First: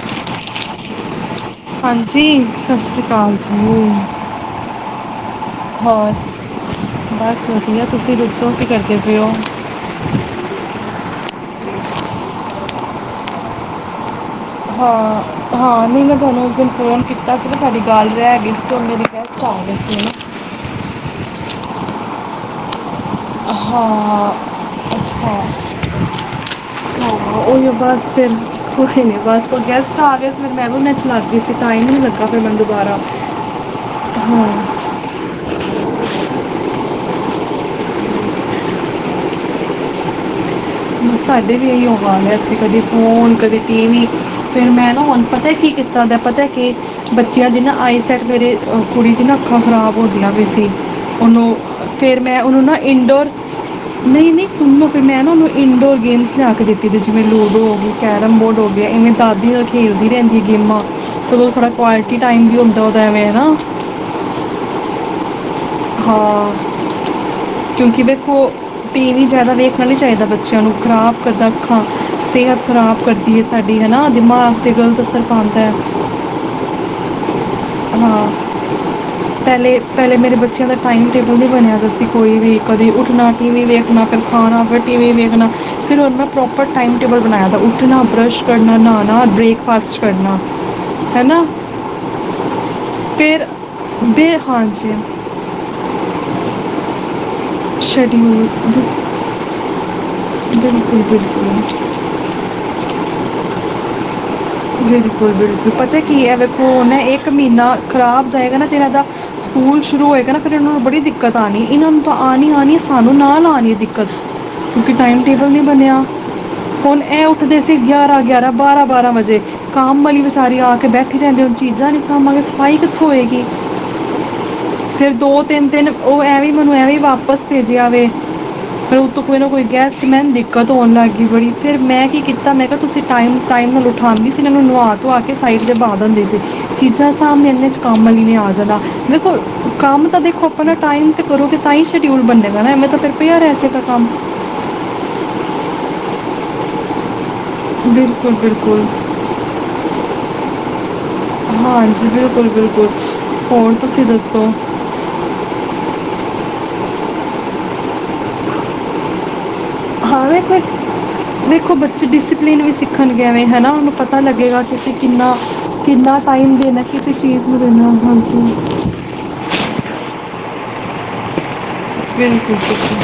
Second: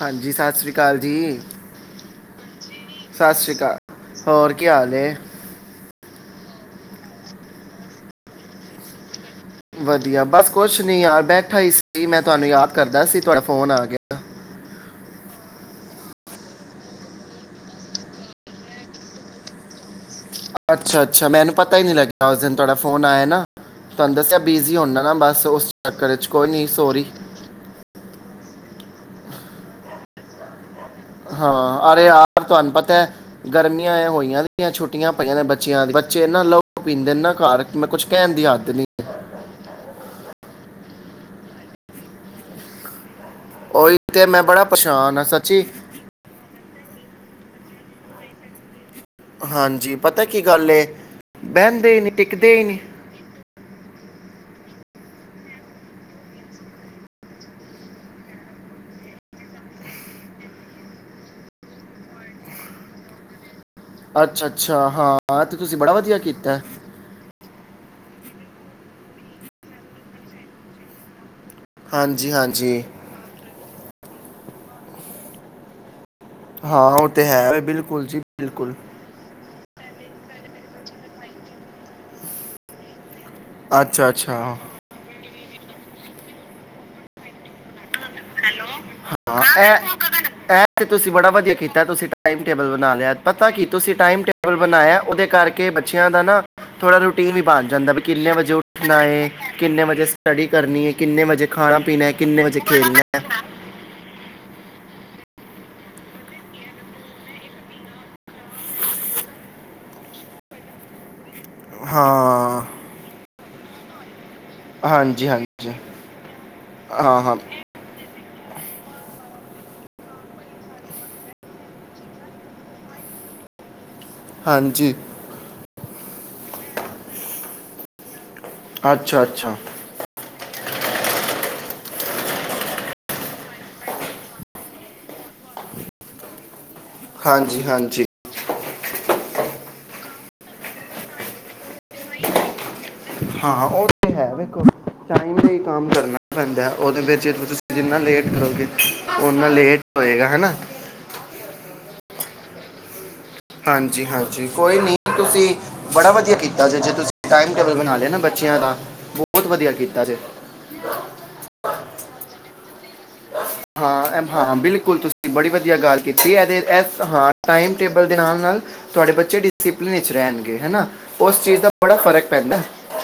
ਹਾਂਜੀ ਸਤਿ ਸ੍ਰੀ ਅਕਾਲ ਜੀ। ਹਾਂਜੀ ਸਤਿ ਸ੍ਰੀ ਸਤਿ ਅਕਾਲ ਸ਼੍ਰੀ ਜੀ ਹੋਰ ਕੀ ਹਾਲ ਹੈ ਹੋਰ ਬਸ ਵਧੀਆ। ਤੁਸੀਂ ਦੱਸੋ ਕੀ ਕਰਦੇ ਪਏ ਹੋ? ਵਧੀਆ ਬਸ ਕੁਛ ਨੀ ਯਾਰ ਬੈਠਾ ਹੀ ਸੀ ਮੈਂ ਤੁਹਾਨੂੰ ਯਾਦ ਕਰਦਾ ਸੀ। ਤੁਹਾਡਾ ਫੋਨ ਆ ਗਿਆ। ਹਾਂ ਹਾਂ ਨਹੀਂ ਮੈਂ ਤੁਹਾਨੂੰ ਉਸ ਦਿਨ ਫ਼ੋਨ ਕੀਤਾ ਸੀਗਾ ਸਾਡੀ ਗੱਲ ਰਹਿ ਗਈ ਸੀ ਮੇਰੇ ਗੈਸਟ ਆ ਗਏ ਸੀ ਨਾ। ਅੱਛਾ ਅੱਛਾ ਮੈਨੂੰ ਪਤਾ ਹੀ ਨਹੀ ਲੱਗਿਆ ਉਸ ਦਿਨ ਤੁਹਾਡਾ ਫੋਨ ਆਇਆ ਨਾ ਤੁਹਾਨੂੰ ਹਾਂ ਦੱਸਿਆ ਬਿਜ਼ੀ ਹੁੰਦਾ ਨਾ ਅੱਛਾ ਬਸ ਉਸ ਚੱਕਰ ਚ ਕੋਈ ਨਾ ਸੋਰੀ। ਹਾਂ ਉਹੀ ਬਸ ਫਿਰ ਕੋਈ ਨੀ ਬਸ ਉਹ ਗੈਸਟ ਆ ਗਏ ਸੀ ਫਿਰ ਮੈਂ ਓਹਨਾ ਚ। ਹਾਂ ਅਰੇ ਯਾਰ ਤੁਹਾਨੂੰ ਪਤਾ ਗਰਮੀਆਂ ਹੋਈਆਂ ਹਾਂ ਦੀਆਂ ਛੁੱਟੀਆਂ ਪਈਆਂ ਦੀਆ ਬੱਚਿਆਂ ਦੀ ਬੱਚੇ ਇਹਨਾਂ ਲਉ ਪੀਂਦੇ ਨਾ ਘਰ ਮੈਂ ਕੁਝ ਕਹਿਣ ਦੀ ਹੱਦ ਨੀ। ਸਾਡੇ ਵੀ ਇਹੀਓ ਹਾਲ ਹੈ ਐਥੇ ਕਦੀ ਫੋਨ। ਫੋਨ ਕਦੀ ਉਹੀ ਟੀਵੀ ਤੇ ਬੜਾ ਫਿਰ ਮੈਂ ਨਾ ਪਰੇਸ਼ਾਨ ਹੁਣ ਆ ਪਤਾ ਸੱਚੀ ਕੀ ਕੀਤਾ ਦਾ ਪਤਾ ਕੀ ਬੱਚਿਆ ਦੀ ਨਾ ਆਈਸਾਈਟ ਮੇਰੇ ਓਹ। ਕੁੜੀ ਦੀ ਨਾ ਅੱਖਾਂ ਹਾਂਜੀ ਖ਼ਰਾਬ ਪਤਾ ਹੋਦੀਆਂ ਕੀ ਪਈ ਸੀ ਗੱਲ ਏ ਉਹਨੂੰ ਬਹਿੰਦੇ ਹੀ ਨਹੀਂ ਫਿਰ ਮੈਂ ਟਿਕਦੇ ਹੀ ਉਹਨੂੰ ਨਾ ਨਹੀਂ ਇਨਡੋਰ ਨਹੀਂ ਨਹੀਂ ਸੁਣੋ ਫਿਰ ਮੈਂ ਨਾ ਓਹ ਇਨਡੋਰ ਗੇਮਸ ਲਿਆ ਕੇ ਦਿੱਤੀ ਦੀ ਜਿਵੇਂ ਲੂਡੋ ਹੋ ਗਈ ਕੈਰਮ ਬੋਰਡ ਹੋ ਗਿਆ ਇਵੇਂ ਦਾਦੀ ਨਾਲ ਖੇਡਦੀ ਰਹਿੰਦੀ ਐ ਗੇਮਾਂ ਸਗੋਂ ਥੋੜ੍ਹਾ ਕੁਆਲਟੀ ਟਾਈਮ ਵੀ ਹੁੰਦਾ ਉਹਦਾ ਐਵੇਂ ਹੈ ਨਾ। ਅੱਛਾ ਅੱਛਾ ਹਾਂ ਤੇ ਤੁਸੀਂ ਬੜਾ ਵਧੀਆ ਹਾਂ ਕੀਤਾ ਹੈ। ਕਿਉਂਕਿ ਉਹ ਟੀਵੀ ਜ਼ਿਆਦਾ ਵੇਖਣਾ ਨਹੀਂ ਚਾਹੀਦਾ ਬੱਚਿਆਂ ਨੂੰ ਖਰਾਬ ਕਰਦਾ ਅੱਖਾਂ ਹਾਂਜੀ ਸੇਹਤ ਹਾਂਜੀ ਖਰਾਬ ਕਰਦੀ ਹੈ ਸਾਡੀੇ। ਹੈ ਨਾ ਦਿਮਾਗ 'ਤੇ ਗਲਤ ਅਸਰ ਪਾੰਦੈ। ਹਾਂ, ਔ ਤੇ ਹੈ। ਬਿਲਕੁਲ ਜੀ ਹਾਂ, ਬਿਲਕੁਲ ਪੈਲੇ ਪੈਲੇ ਮੇਰੇ ਬੱਚਿਆਂ ਦਾ ਟਾਈਮ ਟੇਬਲ ਨੀ ਬਣਿਆ ਦਾ ਸੀ, ਕੋਈ ਵੀ ਕਦੀ ਉੱਠਣਾ ਟੀ ਵੀ ਵੇਖਣਾ, ਅੱਛਾ ਫੇਰ ਅੱਛਾ ਖਾਣਾ, ਫੇਰ ਹਾਂ ਟੀ ਵੀ ਵੇਖਣਾਂ। ਫਿਰ ਹੋਣ ਮੈਂ ਪ੍ਰੋਪਰ ਟਾਈਮ ਟੇਬਲ ਬਣਾਯਾ ਦੈ। ਉੱਠਣਾ ਬਰਸ਼ ਹਾਂ, ਐ ਐਪ ਤੇ ਤੁਸੀਂ ਹੈ ਬੜਾ ਨਾ ਵਧੀਆ ਕੀਤਾ, ਤੁਸੀਂ ਟਾ ਮ ਟੇਬਲ ਬਣਾ ਲਿਆ ਫਿਰ ਪਤਾ ਕੀ ਤੁਸੀਂ ਟਾਈਮ ਬੇ ਟੇਬਲ ਹਾਂਜੀ ਬਣਾਯੈ, ਓਦੇ ਕਰਕੇ ਬੱਚਿਆਂ ਦਾ ਨਾ ਥੋੜਾ ਰੁਟੀ ਟੀਮ ਵੀ ਬਣ ਜਾਂਦੈ, ਵੀ ਕਿੰਨੇ ਸ਼ਡਿਊਲ ਵਜੇ ਉੱਠਣਾ ਏ, ਕਿੰਨੇ ਵਜੇ ਸਟੱਡੀ ਕਰਨੀ ਏ, ਬਿਲਕੁਲ ਕਿੰਨੇ ਵਜੇ ਬਿਲਕੁਲ ਖਾਣਾ ਪੀਣੈ, ਕਿੰਨੇ ਵਜੇ ਖੇਲਣੈ। ਬਿਲਕੁਲ ਬਿਲਕੁਲ ਪਤਾ ਕੀ ਐ, ਐ ਵੇਖੋ ਹੁਨ ਐ ਏਕ ਮੀਨਾ ਖਰਾਬ ਜਾਏਗਾ ਨਾ, ਫੇਰ ਐਦਾ ਸਕੂਲ ਸ਼ੁਰੂ ਹੋਏਗਾ ਨਾ ਫਿਰ ਇਨਾਂ ਨੂੰ ਬੜੀ ਦਿ ਦਿੱਕਤ ਆਣੀ ਏ, ਏਨਾਂ ਨੂੰ ਤਾਂ ਆਣੀ ਹਾਂ ਆਣੀ ਏ ਸਾਨੂੰ ਨਾਲ ਆਣੀ। ਦਿੱਕਤ। ਕਿਉਂਕਿ ਟਾਈਮ ਹਾਂਜੀ ਟੇਬਲ ਨੀ ਹਾਂਜੀ ਬਣਿਆ, ਹੁਣ ਹਾਂ ਐ ਹਾਂ ਉੱਠਦੇ ਸੀ ਗਿਆਰ ਗਿਆਰਾਂ ਬਾਰਾਂ ਬਾਰਾਂ ਵਜੇ। ਕਾਮ ਅਲੀ ਵਿਚਾਰੀ ਆ ਕੇ ਬੈਠੀ ਰੈੰਦੀ, ਹੁਣ ਚੀਜ਼ਾਂ ਨੀ ਸਾੰਭਾਗੇ, ਸਫਾਈ ਕਿਥੋ ਹੋਏਗੀ? ਹਾਂਜੀ ਫਿਰ ਦੋ ਤੇਨ ਦੇਨ ਓਹ ਐ ਵੀਂ ਮੈਨੂੰ ਐਵੇਂ ਈ ਵਾਪਸ ਭੇਜਿਆ ਵੇ। ਫੇਰ ਅੱਛਾ ਉਤੋਂ ਕੋਈ ਨਾ ਅੱਛਾ ਕੋਈ ਗੈਸਟ ਮੈੰਦੀ ਦਿੱਕਤ ਹੋਣ ਲੱਗ ਗੀ ਬੜੀ ਫੇਰ ਮੈਂ ਕੀ ਕੀਤਾ ਮੈਂ ਕਿਆ ਤੁਸੀਂ ਟਾਈਮ ਟਾਈਮ ਨਾਲ ਉਠਾਂਦੀ ਸ ਤੂ ਉਨੂੰ ਨੁਆ ਧੂਆ ਕੇ ਸਾਈਡ ਤੇ ਬਾ ਦਿੰਦੀ ਸੀ। ਚੀਜਾ਼ ਸਾਮ ਹਾਂਜੀ ਲੈਣੀਆਂ ਸੀ ਹਾਂਜੀ ਕਮ ਅਲੀ ਨੇ ਆਕ ਦੇਖੋ ਕੰਮ ਤਾਂ ਦੇਖੋ ਅਪਣਾ ਟਾਈਮ ਤੇ ਕਰੋਗੇ ਤਾਂ ਈ ਸ਼ਡਿਊਲ ਬਣੇਗਾ ਨਾ, ਐਵੇਂ ਤਾਂ ਫਿਰ ਪਿਆ ਰਹਿ ਹਾਂ ਜਾਏਗਾ ਔ ਕੰਮ ਤੇ ਹੈ ਵੇਖੋ, ਟਾਈਮ ਤੇਈ ਕੰਮ ਕਰਣੈ। ਪੈਂਦੈ ਔਦੇ ਵੇਚ ਏ ਤੁ ਤੁਸੀਂ ਜਿੰਨਾ ਲੇਟ ਬਿਲਕੁਲ ਕਰੋਗੇ, ਬਿਲਕੁਲ ਓਨਾ ਲੇਟ ਹੋਏਗਾ, ਹੈਨਾ। ਹਾਂਜੀ, ਬਿਲਕੁਲ ਬਿਲਕੁਲ‌ ਹਾਂਜੀ ਹਾਂਜੀ, ਕੋਈ ਨੀ ਤੁਸੀਂ ਬੜਾ ਵਧੀਆ ਕੀਤਾ ਜੇ, ਜੇ ਤੁਸੀਂ ਟਾਈਮ ਟੇਬਲ ਬਣਾ ਲਿਆ ਨਾ ਬੱਚਿਆਂ ਦਾ ਬੌਤ ਵਧੀਆ ਕੀ ਹਾਂ ਵੇਖੇ, ਵੇਖੋ ਬੱਚੇ ਡਿਸਪਲਿਨ ਵੀ ਸਿੱਖ ਹਾਂ ਐ ਹਾਂ, ਬਿਲਕੁਲ ਤੁਸੀਂ ਕਿੰਨਾ ਬੜੀ ਵਧੀਆ ਗੱਲ ਕਿੰਨਾ ਕੀਤੀ, ਟਾਈਮ ਐਤੇ ਦੇਣਾ ਐਸ ਕਿਸੇ ਹਾਂ ਚੀਜ਼ ਨੂੰ ਟਾਈਮ ਦੇਣਾ ਟੇਬਲ ਦੇ ਨਾਲ ਹਾਂਜੀ ਨਾਲ ਤੁਹਾਡੇ ਬੱਚੇ ਡਿਸੀਪਲਿਨ ਇਚ ਰੈਣਗੇ। ਹੈਨਾ, ਉਸ ਚੀਜ਼ ਦਾ ਬੜਾ ਫ਼ਰਕ ਬਿਲਕੁਲ ਪੈਂਦੈ। ਬਿਲਕੁਲ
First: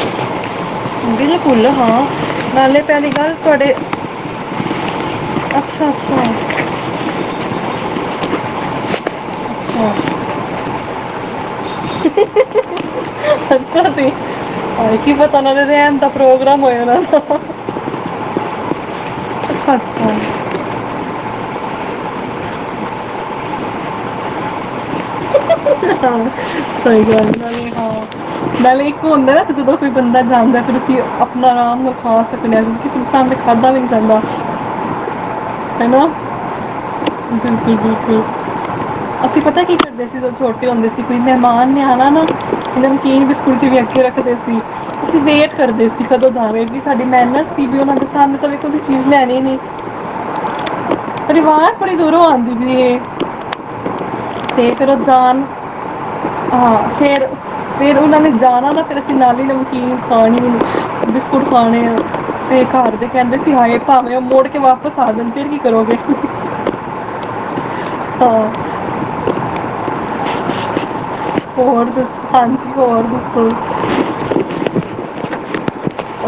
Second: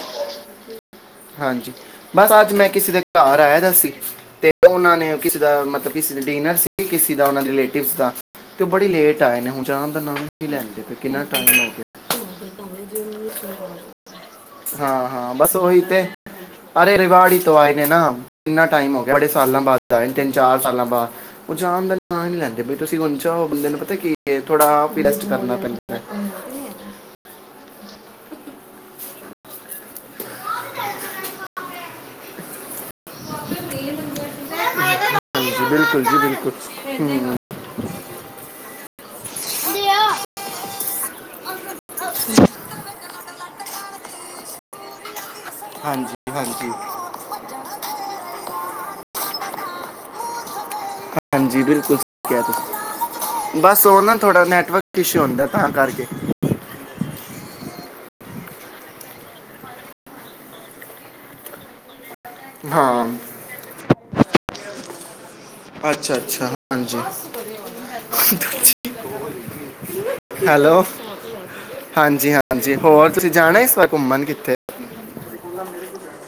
ਬਿਲਕੁਲ ਹਾਂਜੀ, ਹਾਂ ਬਸ ਅੱਜ ਮੈਂ ਨਾਲੇ ਕਿਸੇ ਦੇ ਪਹਿਲੀ ਗੱਲ ਘਾਰ ਆਯਾ ਦਾ ਤੁਹਾਡੇ ਸੀ, ਤੇ ਔਨਾਂ ਨੇ ਕਿਸ ਦਾ ਅੱਛਾ ਮਤਲਬ ਕਿ ਅੱਛਾ ਡਿਨਰ ਸੀ ਕਿਸੇ ਦਾ ਉਹਨਾਂ ਰਿਲੇਟਿਵਸ ਦਾ ਅਤੇ ਬੜੀ ਲੇਟ ਨੇ ਹੁਣ ਅੱਛਾ ਦਾ ਨ ਲੈਦੇ ਅੱਛਾ ਜੀ ਹਾਂ ਕੀ ਹਾਂ ਪਤਾ ਉਹਨਾਂ ਬਸ ਦੇ ਉਹੀ ਰਹਿਣ ਤੇ ਦਾ ਪ੍ਰੋਗਰਾਮ ਹੋਇਆ ਨਾ ਅਰੇ ਰਿਵਾੜੀ ਤੋਂ ਆਏ ਨੇ ਨਾ ਕਿੰਨਾ ਟਾਈਮ ਹੋ ਗਿਆ ਬੜੇ ਸਾਲਾਂ ਅੱਛਾ ਬਾਅਦ ਆਏ ਅੱਛਾ ਨੇਨ ਚਾਰ ਸਾਲਾਂ ਬਾਅਦ ਉਹ ਜਾਣ ਦਾ ਨਾਂ ਨੀ ਲੈਂਦੇ ਬਈ ਤੁਸੀਂ ਉਚਾ ਹੋ ਬੰਦੇ ਨੂੰ ਪਤਾ ਕੀ ਥੋੜਾ ਫ ਹਾਂ ਸਹੀ ਗ ਪਹਿਲਲੇ ਇੱਕ ਹੁੰਦਾ ਨਾ ਜਦੋਂ ਕੋਈ ਬੰਦਾ ਜਾਂਦਾ ਫਿਰ ਉਸ ਆਪਣਾ ਆਰਾਮ ਨਾਲ ਖਾਸ ਸਕ ਕਿਸੇ ਨੂੰ ਸਾਹਮਣੇ ਖਾਧਾ ਵੀ ਨਹੀਂੀ ਜਾਂਦਾ ਹਾਂਜੀ ਬਿਲਕੁਲ ਹੈਲੋ ਜੀ ਬਿਲਕੁਲ ਜਾਂ ਜੀ ਜੀ ੀ ਅਸੀਂ ਪਤਾ ਕੀ ਕਰਦੇ ਦੋਂ ਛੋਟੇ ਹੁੰਦੇ ਸੀ ਕੋਈ ਮਹਿਮਾਨ ਨ ਹਨ ਨਾ ਇਹਦਾ ਨੂੰ ਕੀਨ ਸਕੂਲ ਚ ਵੀ ਅਗੇ ਰੱਖਦੇ ਸੀ ਤੁਸੀਂ ਦੇ ਕਰਦੇ ਸੀ ਹਾਂਜੀ ਕਦੋਂ ਜਾਵੇ ਹਾਂਜੀ ਵੀ ਸਾਡੀ ਮਿਹਨਤ ਸੀ ਵੀ ਉਹਨਾਂ ਦੇ ਸਾਨੂੰ ਕਵੇ ਕੋਈ ਚੀਜ਼ ਲੈਣੀ ਨੇ ਹਾਂਜੀ ਬੜੀ ਬਿਲਕੁਲ ਦੂਰੋਂ ਆਉਂਦੀ ਵੀ ਬਸ ਉਹਓ ਨਾ ਥਹਾਡਾ ਨੈਟਵਰਕ ਇਸ਼ੂ ਰਜ਼ਾਨਾਂ ਹੁੰਦਾ ਤਾਂ ਕਰਕੇ ਫ ਫਿਰ ਉਹਨਾਂ ਨੇ ਜਾਣਾ ਤਾਂ ਫਿਰ ਅਸੀਂ ਨਾਲੀ ਨਮਕੀਨ ਖਣੀ ਬਿਸਕੁਟ ਖਾਣੇ ਆ ਤੇ ਹਾਂ ਘਰਦੇ ਕਹਿੰਦੇ ਸੀ ਹਾਏ ਭਗ ਉਹ ਮੋੜ ਕੇ ਵਾਪਸ ਆ ਜਾਂਦੇ ਅੱਛਾ ਅੱਛਾ ਹਾਂਜੀ ਹਾਂ ਹੈਲੋ ਹੋਰ ਹਾਂਜੀ ਦੱਸ ਹਾਂਜੀ ਹੋਰ ਤੁਸੀਂ ਦੱਸੋ ਜਾਣਾ ਇਸ ਵਾਰ ਘੁੰਮਣ ਕਿੱਥੇ ੀ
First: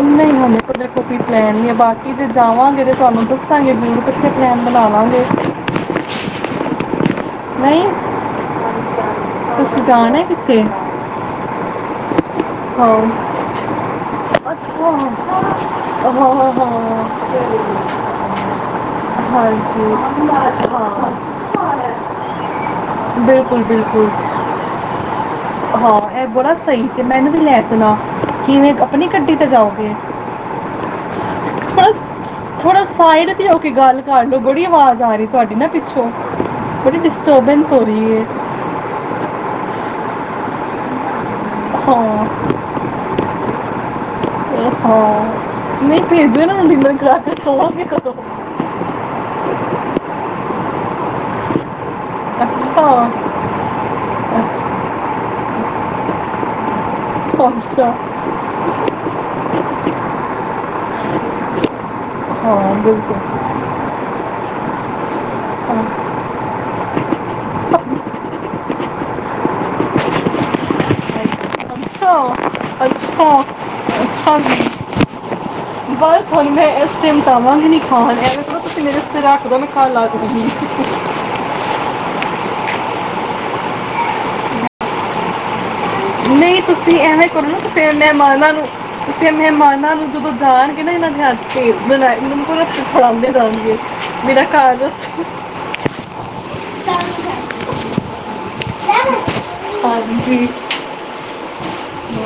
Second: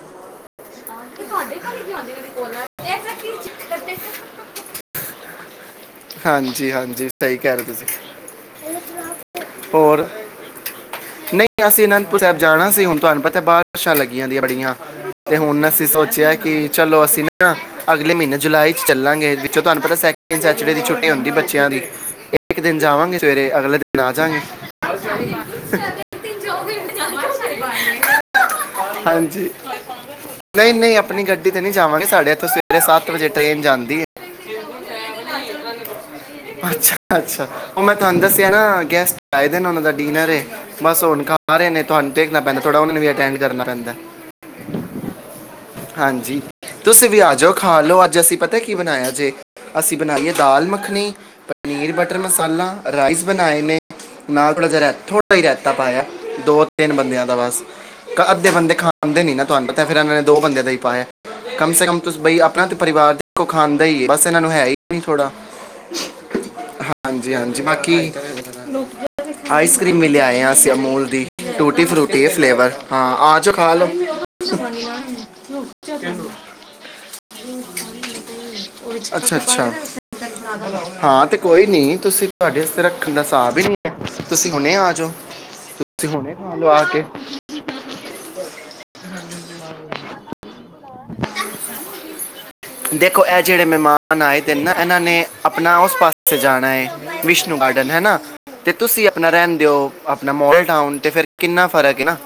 ਨਹੀਂ ਹਾਨਦੇ ਕੋਲ ਪਲੈ ਹੀ ਹੈ ਘਰ ਬਾਕੀ ਆਉਂਦੇ ਦੇ ਨੇ ਕੋਲ ਜਾਵਾਂਗੇ ਤੇ ਤੁਹਾਨੂੰ ਐਗਜ਼ੈਕਟਲੀ ਚੈੱਕ ਦੱਸਾਂਗੇ ਕਰਦੇ ਜ਼ਰੂਰ ਕਿੱਥੇ ਪਲੈਨ ਬਣਾਵਾਂਗੇ ਹਾਂਜੀ ਹਾਂਜੀ ਸਹੀ ਕਹਿ ਰਹੇ ਨਹੀਂ ਤੁਸੀਂ ਤੁਸੀਂ ਹੋਰ ਜਾਣਾ ਹੈ ਕਿੱਥੇ ਨਹੀਂ ਅਸੀਂ ਅਨੰਦਪੁਰ ਸਾਹਿਬ ਜਾਣਾ ਸੀ ਹੁਣ ਹਾਂ ਤੁਹਾਨੂੰ ਪਤਾ ਬਾਰਿਸ਼ਾਂ ਲੱਗੀਆਂ ਦੀਆਂ ਬੜੀਆਂ ਅੱਛਾ ਤੇ ਹੁਣ ਅਸੀਂ ਹਾਂ ਹਾਂ ਸੋਚਿਆ ਹਾਂ ਕਿ ਚਲੋ ਅਸੀਂ ਨਾ ਅਗਲੇ ਮਹੀਨੇ ਜੁਲਾਈ ਚ ਚੱਲਾਂਗੇ ਵਿੱਚੋਂ ਤੁਹਾਨੂੰ ਹਾਂਜੀ ਪਤਾਕ ਦੀ ਛੁੱਟੀ ਹਾਂ ਹੁੰਦੀ ਬੱਚਿਆਂ ਦੀ ਇਹ ਇੱਕ ਦਿਨ ਜਾਵਾਂਗੇ ਸਵੇਰੇ ਬਿਲਕੁਲ ਅਗਲੇ ਦਿਨ ਬਿਲਕੁਲ ਆ ਜਾਗੇ ਹਾਂ ਇਹ ਬੜਾ ਸਹੀ ਚ ਮੈਨੂੰ ਵੀ ਲੈ ਜਾਣਾ ਕਿਵੇਂ ਆਪਣੀ ਗੱਡੀ ਤੇ ਜਾਓਗੇ ਨਹੀਂ ਨਹੀਂ ਆਪਣੀ ਗੱਡੀ ਤੇ ਨਹੀਂ ਜਾਵਾਂਗੇ ਸਾਡੇ ਇੱਥੋਂ ਸਵੇਰੇ ਥੋੜਾ ਵਜੇ ਸਾਈਡ ਤੇ ਹੋ ਟ੍ਰੇਨ ਕੇ ਜਾਂਦੀ ਗੱਲ ਕਰ ਲੋ ਬੜੀ ਆਵਾਜ਼ ਆ ਰਹੀ ਸੀ ਅੱਛਾ ਅੱਛਾ ਡਿਸਟਰਬੈਂਸ ਹੋ ਉਹ ਮੈਂ ਰਹੀ ਤੁਹਾਨੂੰ ਹੈ ਦੱਸਿਆ ਨਾ ਗੈਸਟ ਆਦੇ ਦਾ ਡਿਨਰ ਬਸ ਹੁਣ ਸਾਰੇ ਨੇ ਹਾਂ ਤੁਹਾਨੂੰੇਖਣਾ ਪੈਂਦਾ ਥੋੜਾ ਉਹਨਾਂ ਵੀ ਅੈਂਡ ਜਨ ਰਦਾ ਇਹ ਹਾਂ ਨਹੀਂ ਭੇਜੋ ਹਾਂਜੀ ਇਹਨਾਂ ਨੂੰ ਡਿਨਰ ਤੁਸੀਂ ਕਰਾ ਵੀ ਕੇ ਆ ਜਾਓ ਖਾ ਸੋਵਾਂਗੇ ਲੋਓ ਕਦੋਂ ਅੱਜ ਅਸੀਂ ਪਤਾ ਕੀ ਬਣਾਇਆ ਜੇ ਅਸੀਂ ਬਣਾਈਏ ਦਾਲ ਮੱਖਣੀ ਪਨੀਰ ਟਰ ਮਸਾਲਾ ਅੱਛਾ ਰਾਈਸ ਬਣਾਏ ਨੇ ਨਾ ੋੜਾ ਅੱਛਾ ਜਿਹਾ ਰ ਥੋੜਾ ਰਹਿ ਤ ਪਾਇਆ ਦੋ ਤਿੰਨ ਬੰਦਿਆਂ ਦਾ ਬਸ ਅੱਛਾ ਅੱਧੇ ਬੰਦੇ ਖਣਦੇ ਨੀ ਨਾ ਤੁਹਾਨੂੰ ਪਤਾ ਫਿਰ ਇਹਨਾਂ ਨੇ ਬੰਦੇ ਦੇ ਹੀ ਪਾਏ ਕਮ ਸੇ ਕਮ ਤੁ ਬਈ ਆਪਣਾ ਹਾਂ ਬਿਲਕੁਲ ਪਰਿਵਾਰ ਕੋ ਖਾਂਣਦਾ ਹੀ ਬਸ ਇਹਨਾਂ ਨੂੰ ਹੈ ਹੀ ਨਹੀਂ ਥੋੜਾ ਹਾਂ [unintelligible] ਹਾਂਜੀ ਹਾਂਜੀ ਬਾਕੀ ਆਈਸ ਕਰ੍ਰੀਮ ਮਿਲ ਆਏ ਹ ਅਸੀਂ ਅਮੂਲ ਦੀ ਟੂਟੀ ਅੱਛਾ ਫਰੂਟੀ ਹੈ ਫਲੇਵਰ ਹਾਂ ਅੱਛਾ ਆ ਜਾਓ ਖਾ ਲਓ ਅੱਛਾ ਜੀ ਬਸ ਹੁਣ ਮੈਂ ਇਸ ਟਾਈਮ ਤਾਂਵਾਂਗੇ ਨੀ ਖਾਣ ਐਂਵੇ ਕਰਲੋ ਤੁਸੀਂ ਮੇਰੇ ਰਿਸ਼ਤੇ ਅੱਛਾ ਰੱਖ ਦਿੋ ਮੈਂ ਅੱਛਾ ਕੱਲ ਆ ਕ ਦਣੀ ਤੁ ਤੁਹਾਡੇਤੇ ਰੱਖਣ ਦਾ ਹਾਬ ਵੀ ਨਹੀਂ ਹੈ ਤੁਸੀਂ ਹੁਣੇ ਆ ਜਾਓ ਤੁਸੀਂ ਹੁਣੇ ਖਾ ਨਹੀਂ ਲਓ ਆ ਤੁਸੀਂ ਕੇ ਐਵੇਂ ਕਰੋ ਨਾ ਕਿਸੇ ਮਹਿਮਾਨਾਂ ਨੂੰ ਕਿਸੇ ਮਹਿਮਾਨਾਂ ਨੂੰ ਸਬੁ ਜਾਾਰ ਦੇਖੋ ਛੜਾਉਂਦੇ ਇਹ ਜਿਹੜੇ ਜਾਣਗੇ ਮਹਿਮਾਨ ਆਏ ਮੇਰਾ ਤੇ ਨਾ ਘਰ ਇਹਨਾਂ ਨੇ ਰਸਤੇ ਆਪਣਾ ਉਸ ਪਾਸੇ ਜਾਣਾ ਹੈ ਵਿਸ਼ਨੂੰ ਗਾਰਡਨ ਹੈਾ ਤੇ ਤੁਸੀਂ ਆਪਣਾ ਰਹਿੰਦੇ ਹੋ ਆਪਣਾ ਹਾਂਜੀ ਮੋਲ ਡਾਨ ਤੇ ਫਿਰ ਕਿੰਨਾ ਫਰਕ ਹੈ ਨਾ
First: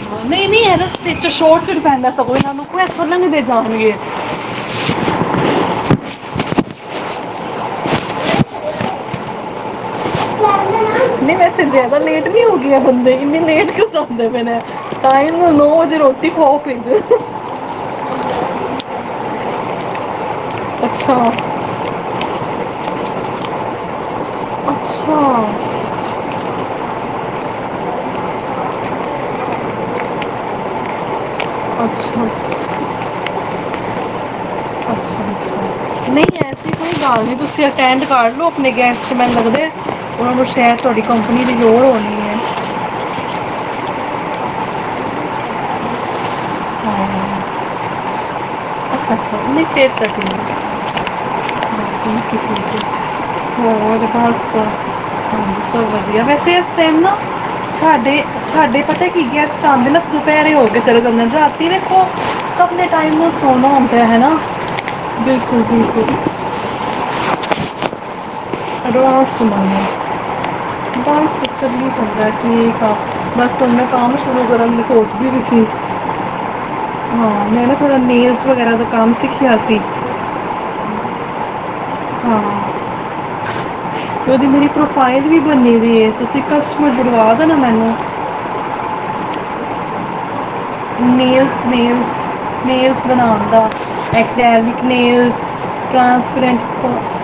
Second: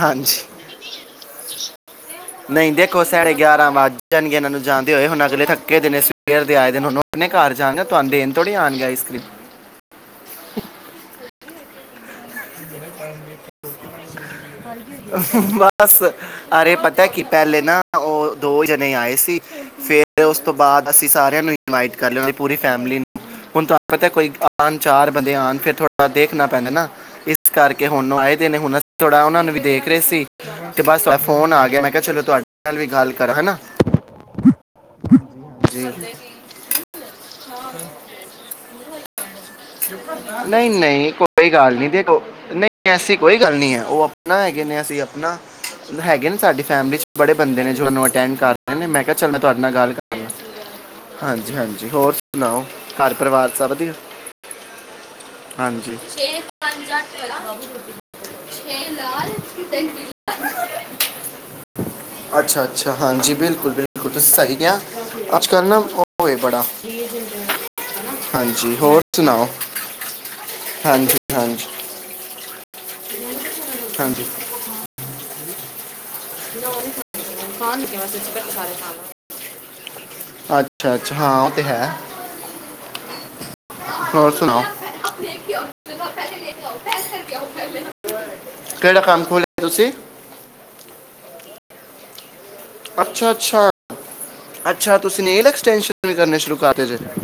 ਹਾਂਜੀ ਨਹੀਂ ਨਹੀਂ ਹੈ ਨਾ ਸ਼ੋਟ ਨਹੀਂ ਦੇਖੋ ਸੈੜੇ ਗਿਆਰਾਂ ਵੱਜ ਜਾਣਗੇਨਾਂ ਨੂੰ ਜਾਣਦੇ ਹੋਏ ਹੁਣ ਅਗਲੇ ਥੱਕੇ ਦਿਨ ਸਵੇਰ ਆਏ ਦਿ ਨੇ ਇੰਨੇ ਘਰ ਜਾਣਗੇ ਤੁਹਾਨੂੰ ਦੇਣ ਤੋੜੀ ਆਉਣਗੇ ਆਈਸ ਕ੍ਰੀਮ ਨਹੀਂ ਵੈਸੇ ਜ਼ਿਆਦਾ ਲੇਟ ਵੀ ਪਏ ਨੇ ਟਾਈਮ ਵਜੇ ਬਸ ਰੋਟੀ ਖਾਓ ਅਾਰੇ ਪੈਂਦੇ ਪਤਾ ਕਿ ਪਹਿਲੇ ਨਾ ਉਹ ਦੋ ਜਣੇ ਆਏ ਸੀ ਫੇਰ ਤੇ ਉਸ ਤੋਂ ਬਾਅਦ ਅਸੀਂ ਅੱਛਾ ਸਾਰਿਆਂ ਨੂੰ ਇਨਵਾਈਟ ਕਰ ਲਿਆ ਉਹਨਾਂ ਦੀ ਪੂਰੀ ਫੈ ਹੁਣ ਤੁਹਾਨੂੰ ਪਤਾ ਕੋਈ ਚਾਰ ਅੱਛਾ ਬੰਦੇਿਆਉਣ ਫਿਰ ਥੋੜ੍ਹਾ ਦੇਖਣਾ ਪੈਂਦਾ ਨਾ ਇਸ ਕਰਕੇ ਹੁਣ ਆਏ ਦਿ ਨੇ ਹੁਣ ਥੋੜਾ ਉਹਨਾਂ ਨੂੰ ਵੀ ਦੇਖ ਰਹੇ ਸੀ ਤੇ ਬਸ ਫੋਨ ਆ ਗਿਆ ਅੱਛਾ ਮੈਂ ਕਿਹਾ ਚਲੋ ਅੱਛਾ ਤੁਹਾਡੇ ਨਾਲ ਵੀ ਗੱਲ ਕਰਾਂ ਹਨਾ [unintelligible] ਅੱਛਾ ਜੀ ਅੱਛਾ ਨਹੀਂ ਐਸੀ ਕੋਈ ਗੱਲ ਨਹੀਂ ਤੁਸੀਂ ਅਟੈਂਡ ਕਰ ਲਓ ਆਪਣੇ ਗੈਸਟ ਬੈ ਲਦੇ ਨਹੀਂ ਨਹੀਂ ਕੋਈ ਗੱਲ ਨਹੀਂੀ ਹੋਣੀ ਦੇਖੋ ਹੈ ਨਹੀਂ ਐਸੀ ਕੋ ਕੋਈ ਗੱਲ ਨੀ ਹੈ ਉਹ ਆਪਣਾ ਹੈਗੇ ਨੇ ਅਸੀਂ ਆਪਣਾ ਹੈਗੇ ਨੇ ਸਾਡੀ ਫੈਮਿਲੀ ਚ ਹਾਂ ਬੜੇ ਬੰਦੇ ਨੇ ਜੋ ਅਟੈਂਡ ਕਰ ਰਹੇ ਨੇ ਅੱਛਾ ਚੱਲ, ਮੈਂ ਅੱਛਾ ਤੁਹਾਡੇ ਨਹੀਂ ਨਾਲ ਫੇਰ ਗੱਲ ਤਾਂ ਕਰੀ ਠੀਕ ਹੈ ਹਾਂਜੀ, ਹਾਂਜੀ। ਹਾਂ, ਹੋਰ ਠੀਕ ਹੈ, ਸੁਣਾਓ, ਠੀਕ ਹੈ ਹਰ ਪਰਿਵਾਰ ਸ ਵਧੀਆ? ਹਾ। ਸੋ ਹਾਂਜੀ ਵਧੀਆ। ਵੈਸੇ, ਇਸ ਟਾਈਮ ਨਾ ਵਾਲਾ ਸਾਡੇ, ਸਾਡੇ ਪਤਾ ਕੀ ਲਾਲ ਗਟ ਤਿੰਨ ਆਂਦੇ ਨਾ, ਪੀਲੇ ਦੁਪਹਿਰੇ ਹੋ ਕੇ ਚਲੇ ਜਾਂਦੇ ਨੇ, ਰਾਤੀ ਦੇਖੋ ਆਪਣੇ ਟਾਈਮ ਨਾਲ ਸੋਣਾ ਆਉਂਦਾ ਹੈ ਨਾ। ਠੀਕ ਹੈ। ਬਿਲਕੁਲ ਅਜਕਲ ਨਾ, ਬਿਲਕੁਲ ਉਹਵੇ ਬੜਾ ਹਨ। ਅ ਅ ਸੁਣਾਦੇ। ਹਾਂਜੀ ਡਾਂਸ ਪਚਰ ਹਾਂਜੀ ਵੀ ਸੁਣਦਾ, ਠੀਕ ਆ। ਬਸ, ਮੈਂ ਕੰਮ ਹਾਂਜੀ ਸ਼ੁਰੂ ਕਰਨ ਦੀ ਸੋਚਦੀ ਵੀ ਸੀ। ਹਾਂ, ਮੈਂ ਨਾ ਖਾਣ ਥੋੜ੍ਹਾ, ਕੇ ਵਾਸਤੇ ਨੇਲਸ ਚਿਕਨ ਸਾਰੇ ਵਗੈਰਾ ਦਾ ਕੰਮ ਸਿੱਖਿਆ ਸੀ। ਖਾਣਾ ਅੱਛਾ ਅੱਛਾ! ਹਾਂ ਉਹ ਤੇ ਹੈ। ਹਾਂ। [inaudible] ਹੋਰ ਅਤੇ ਉਹਦੀ ਸੁਣਾਓ ਮਰੀ ਪ੍ਰੋਫਾਈਲ ਵੀ ਬਨੀ ਦੀ ਹੈ। ਤੁਸੀਂ ਕਸਟਮਰ ਬਣਵਾ ਦੇ ਨਾ ਮੈਨੂੰ। ਖੋਲ ਤੁਸੀਂ। ਨੀਲਸ, ਨੀਲਸ, ਮੀਲਸ ਅੱਛਾ ਬਣਾਉਣ ਦਾ ਅੱਛਾ ਐਕ। ਅੱਛਾ ਤੁਸੀਂੇ ਸ਼ੁਰੂ ਕਰ ਜੇ? ਟ੍ਰਾਂਸਪੇਰੈਂਟ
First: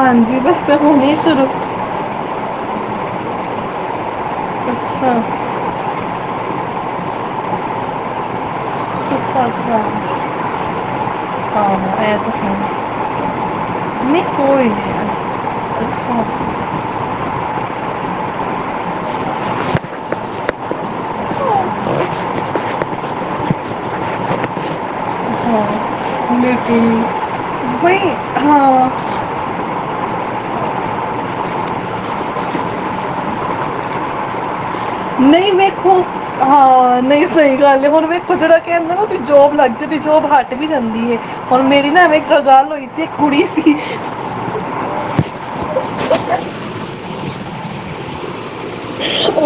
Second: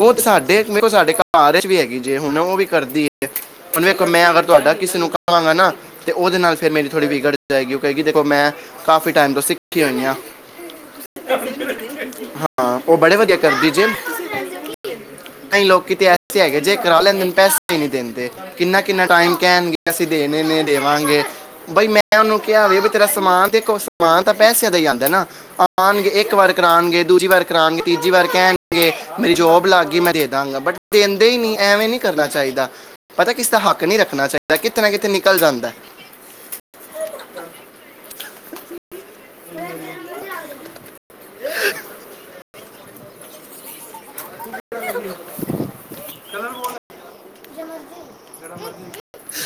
ਉਹ ਸਾਡੇ, ਬਸ ਮੈਂ ਸਾਡੇ ਹੁਣੇ ਸ਼ੁਰੂ ਘਰ ਵੀ ਹੈਗੀ ਜੇ। ਹੁਣ ਉਹ ਵੀ ਕਰਦੀ ਹੈ। ਉਹ ਵੇਖੋ ਮੈਂ ਅਗਰ ਤੁਹਾਡਾ ਕਿਸੇ ਨੂੰ ਅੱਛਾ ਕਵਾਂਗਾ ਨਾ, ਤੇ ਉਹਦੇ ਨਾਲ ਫਿਰ ਮੇਰੀ ਥੋੜ੍ਹੀ ਵਿਗੜ ਜਾਏਗੀ। ਉਹ ਕਹਗੀ ਦੇਖੋ ਮੈਂ ਕਾਫੀ ਟਾਈਮ ਤੋਂ ਅੱਛਾ ਅੱਛਾ ਸਿੱਖੀ ਆਣੀ ਹਾਂ। ਇਹ ਤਾਂ ਹਾਂ ਹੈ ਉਹ ਬੜੇ ਵਧੀਆ ਕਰਦੀ ਜੇ। ਨਹੀਂ ਕੋਈ ਨਹੀਂ ਲੋਕ ਕਿਤੇ ਅੱਛਾ ਐਸੇ ਹੈਗੇ ਜੇ, ਕਰਾ ਲੈਂਦੇ ਪੈਸੇ ਨੀ ਦਿੰਦੇ। ਕਿੰਨਾ, ਕਿੰਨਾ ਟਾਈਮ ਕਹਿਣਗੇ ਅਸੀਂ ਦੇਣੇ ਨੇ, ਦੇਵਾਂਗੇ, ਬਈ ਮੈਂ ਉਹਨੂੰ ਕਿਹਾ ਵੀ ਬ ਤੇਰਾ ਸਮਾਨ ਤੇ, ਸਮਾਨ ਤਾਂ ਪੈਸੇ ਦਾ ਹੀ ਆਉਂਦਾ ਨਾ ਹਾਂ ਆਉਣਗੇ। ਇੱਕ ਵਾਰ ਕਰਾਉਣਗੇ, ਲੇਕਿਨ ਦੂਜੀ ਵਾਰ ਕਰਾਉਣਗੇ, ਬਈ ਤੀਜੀ ਵਾਰ ਹਾਂ ਕਹਿਣਗੇ, ਮੇਰੀ ਜੋਬ ਲੱਗ ਗਈ ਮੈਂ ਦੇ ਬਟ ਦਿੰਦੇ ਹੀ ਨਹੀਂ। ਐਵੇਂ ਨਹੀਂੀ ਕਰਨਾ ਚਾਹੀਦਾ। ਪਤਾ ਕਿਸ ਦਾ ਹੱਕ ਨਹੀਂੀ ਰੱਖਣਾ ਚਾਹੀਦਾ। ਕਿਤੇ ਨਾ ਕਿਤੇ ਨਿਕਲ ਨਹੀਂ ਜਾਂਦਾ ਹੈ। ਵੇਖੋ, ਹਾਂ! ਨਹੀਂ ਸਹੀ ਗੱਲ, ਹੁਣ ਮੇਖ ਕੁਝੜਾ ਕਹਿੰਦਰ ਜੋਬ ਲੱਗਦੀ ਜੋਬ ਹਟ ਵੀ ਜਾਂਦੀ ਹੈ ਹੁਣ ਮੇਰੀ ਨਾ, ਐਵੇਂ ਇੱਕ ਗੱਲ ਹੋਈ ਕਿਸੇ, ਕੁੜੀ ਸੀ! ਲ ਗਰਮ ਆ।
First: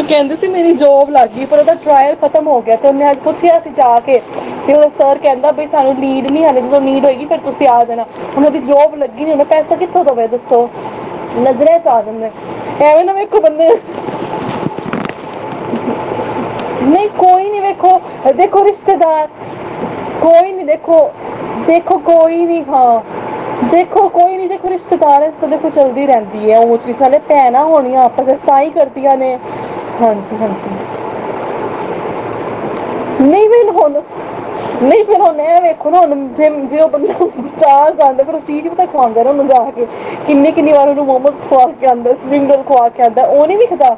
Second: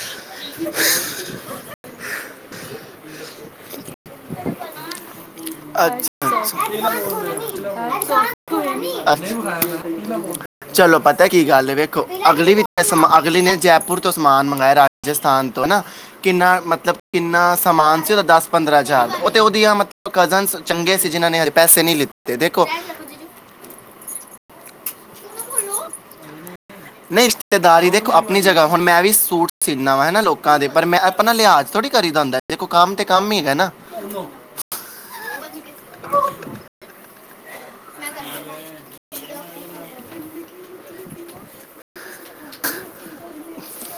ਕਹਿੰਦੇ ਸੀ ਮੇਰੀ ਜੋਬ ਲੱਗ ਗਈ ਪਰ ਉਹਦਾ ਟਰਾਇਲ ਖ਼ਤਮ ਹੋ ਗਿਆ ਤੇ ਉਹਨੇ ਅੱਜ ਪੁੱਛਿਆ ਸੀ ਜਾ ਕੇ ਤੇ ਉਹ ਸਰ ਕਹਿੰਦਾ ਬਈ ਸਾਨੂੰ ਅੱਛਾ ਲੀਡ ਨੀ ਹੇ ਜਦੋਂ ਲੀਡ ਹੋਏਗੀ ਫੇਿਰ ਤੁਸੀਂ ਆ ਜਾਣਾ ਉਹਨਾਂ ਦੀ ਜੋਬ ਲੱਗੀ ਅੱਛਾ ਨੀ ਉਹ ਪੈਸਾ ਕਿੱਥੋਂ ਦੇਵੇ ਦੱਸੋ ਚਲੋ ਪਤਾ ਕੀ ਗੱਲ ਹੈ ਨਜ਼ਰਿਆਂ ਚ ਆ ਵੇਖੋ ਜਾਂਦੇ ਐਵੇਂ ਨਾਖ ਬੰਦੇ ਮੰਗਵਾਏ ਰਾਜਸਥਾਨ ਤੋਂ ਹਨਾ ਕਿੰਨਾ ਮਤਲਬ ਨਹੀਂ ਕੋਈ ਕਿੰਨਾ ਨਹੀਂ ਵੇਖੋ ਸਮਾਨ ਸੀ ਉਹਦਾ ਦਸ ਦੇਖੋ ਪੰਦਰਾਂ ਹਜ਼ਾਰ ਰਿਸ਼ਤੇਦਾਰ ਉਹ ਤੇ ਉਹਦੀਆਂ ਮਤਲਬ ਕੋਈ ਕਜ਼ਨਸ ਨੀ ਚੰਗੇ ਦੇਖੋ ਸੀ ਜਿਨ੍ਹਾਂ ਨੇ ਹਜੇ ਪੈਸੇ ਨਹੀਂ ਦੇਖੋ ਲਿੱਤੇ ਕੋਈ ਨੀ ਦੇਖੋ ਹਾਂ ਦੇਖੋ ਕੋਈ ਨੀ ਦੇਖੋ ਵਿੱਚ ਸਿਤਾਰ ਇਸ ਤ ਖਚਲਦੀ ਰਹਿੰਦੀ ਹੈ ਚ ਨਹੀਂ ਭੈਣਾਂ ਰਿਸ਼ਤੇਦਾਰੀ ਹੋਣੀਆਂ ਦੇਖੋ ਆਪਾਂ ਆਪਣੀ ਜਗ੍ਹਾ ਤਹੀ ਹੁਣ ਕਰਦੇ ਮੈਂ ਵੀ ਸੂਟ ਸੀਨਾ ਵਾ ਹਨਾ ਲੋਕਾਂ ਦੇ ਪਰ ਮੈਂ ਆਪਣਾ ਲਿਹਾਜ਼ ਥੋੜੀ ਕਰੀ ਦ ਹਦਾ ਨਹੀਂ ਫ ਹੁਣ ਨਹੀਂ ਫੇਿਰ ਹੁਣ ਐ ਵੇਖੋ ਨਾ ਹੁਣ ਜੇ ਜੇ ਉਹ ਬੰਦਾ ਬਾਰ ਜਾਂਦਾ ਫਿਰ ਉਹ ਚੀਜ਼ ਪਤਾ ਖੁਵਾਉਂਨੂੰ ਜਾ ਕੇ ਕਿੰਨੀੇ ਕਿੰਨੀ ਵਾਰ ਉਹਨੂੰ ਮੋਮੋਸ ਖਵਾ ਕੇ ਆਉਂਦਾ ਸਪਿੰਗ ਰੋਲ ਖਵਾ ਕੇ ਆਉਂਦਾ ਉਹਨੇ ਨ ਖ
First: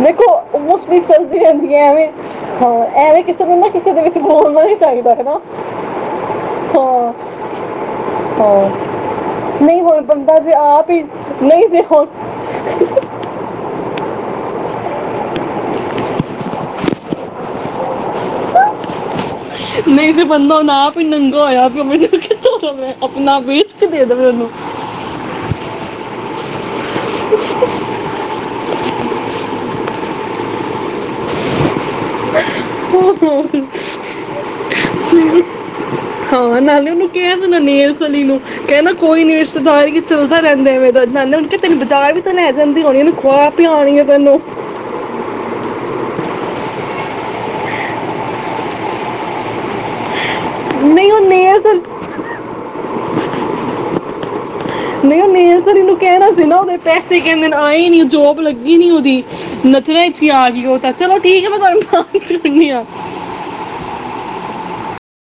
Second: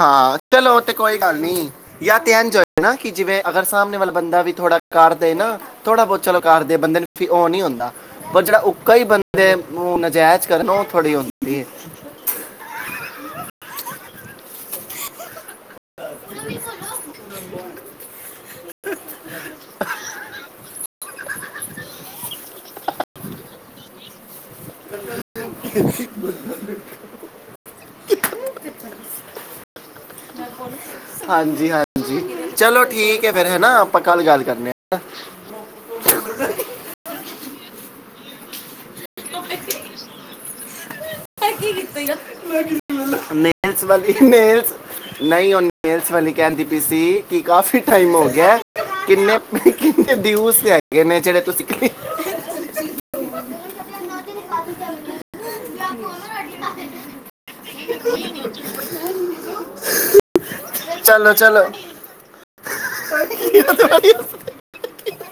ਹਾਂ ਚਲੋ ਦੇਖੋਸ ਵੀ ਚੱਲਦੀ ਰਹਿੰਦੀ ਹੈ ਐਵੇਂ ਹਨ ਹਾਂ ਨਾ ਕਿ ਐਵੇਂ ਜਿਵੇਂ ਕਿਸੇ ਨੂੰ ਅਗਰ ਨਾ ਕਿਸੇ ਸਾਹਮਣੇ ਦੇ ਵਾਲਾ ਵਿੱਚ ਬੰਦਾ ਵੀ ਬੋਲਣਾ ਨਹੀਂ ਥੋੜਾ ਚਾਹੀਦਾ ਹੈ ਕਰਦੇ ਨਾ ਥੋੜਾ ਬਹੁਤ ਚਲੋ ਕਰਦੇ ਹਾਂ ਬੰਦੇ ਉਹ ਨਹੀਂੀ ਹੁੰਦਾ ਪਰ ਜਿਹੜਾ ਉ ਹਾਂ ਹੀ ਬੰਦੇ ਨਹੀਂ ਨੂੰ ਹੋਰ ਬੰਦਾ ਨਾਜਾਇਜ਼ ਜੇ ਕਰਨ ਉਹ ਆਪ ਹੀ ਥੋੜੀ ਆੁੰਦੀ ਹੈ ਨਹੀਂ ਜੇ ਹੁਣ [unintelligible] [unintelligible] [unintelligible] [unintelligible] ਹਾਂਜੀ ਹਾਂ ਆਪਾਂ ਕੱਲ ਗੱਲ ਕਰਨੇ ਆ। [unintelligible] ਨਾਲੇ ਉਹਨੂੰ ਕਹਿ ਦੇਣਾ ਨੇਲਸ ਆਲੀ ਨੂੰ ਕੀ ਕੀਤਾ ਯਾਰ ਨੇਲਸ ਵਾਲੀ [unintelligible] [unintelligible] ਨੇਲਸ ਨਹੀਂ [unintelligible] ਵਾਲੀ ਕਹਿੰਦੀ ਪੀ ਸੀ ਕਿ ਕਾਫ਼ੀ ਟਾਈਮ ਹੋ ਗਿਆ ਕਿੰਨੇ ਕਿੰਨੇ ਨਹੀਂ ਉਹ ਨੇਲਸ [unintelligible] [unintelligible] ਨਹੀਂ ਉਹ ਨੇਲਸ ਵਾਲੀ ਨੂੰ ਕਹਿਣਾ ਸੀ ਨਾ ਉਹਦੇ ਪੈਸੇ ਕਿੰਨੇ ਆਏ ਨੀ ਜੋਬ ਲੱਗੀ ਨੀ ਉਹਦੀ [unintelligible] ਗਈ ਉਹ ਤਾਂ ਚਲੋ ਠੀਕ ਚਲੋ [unintelligible] [unintelligible]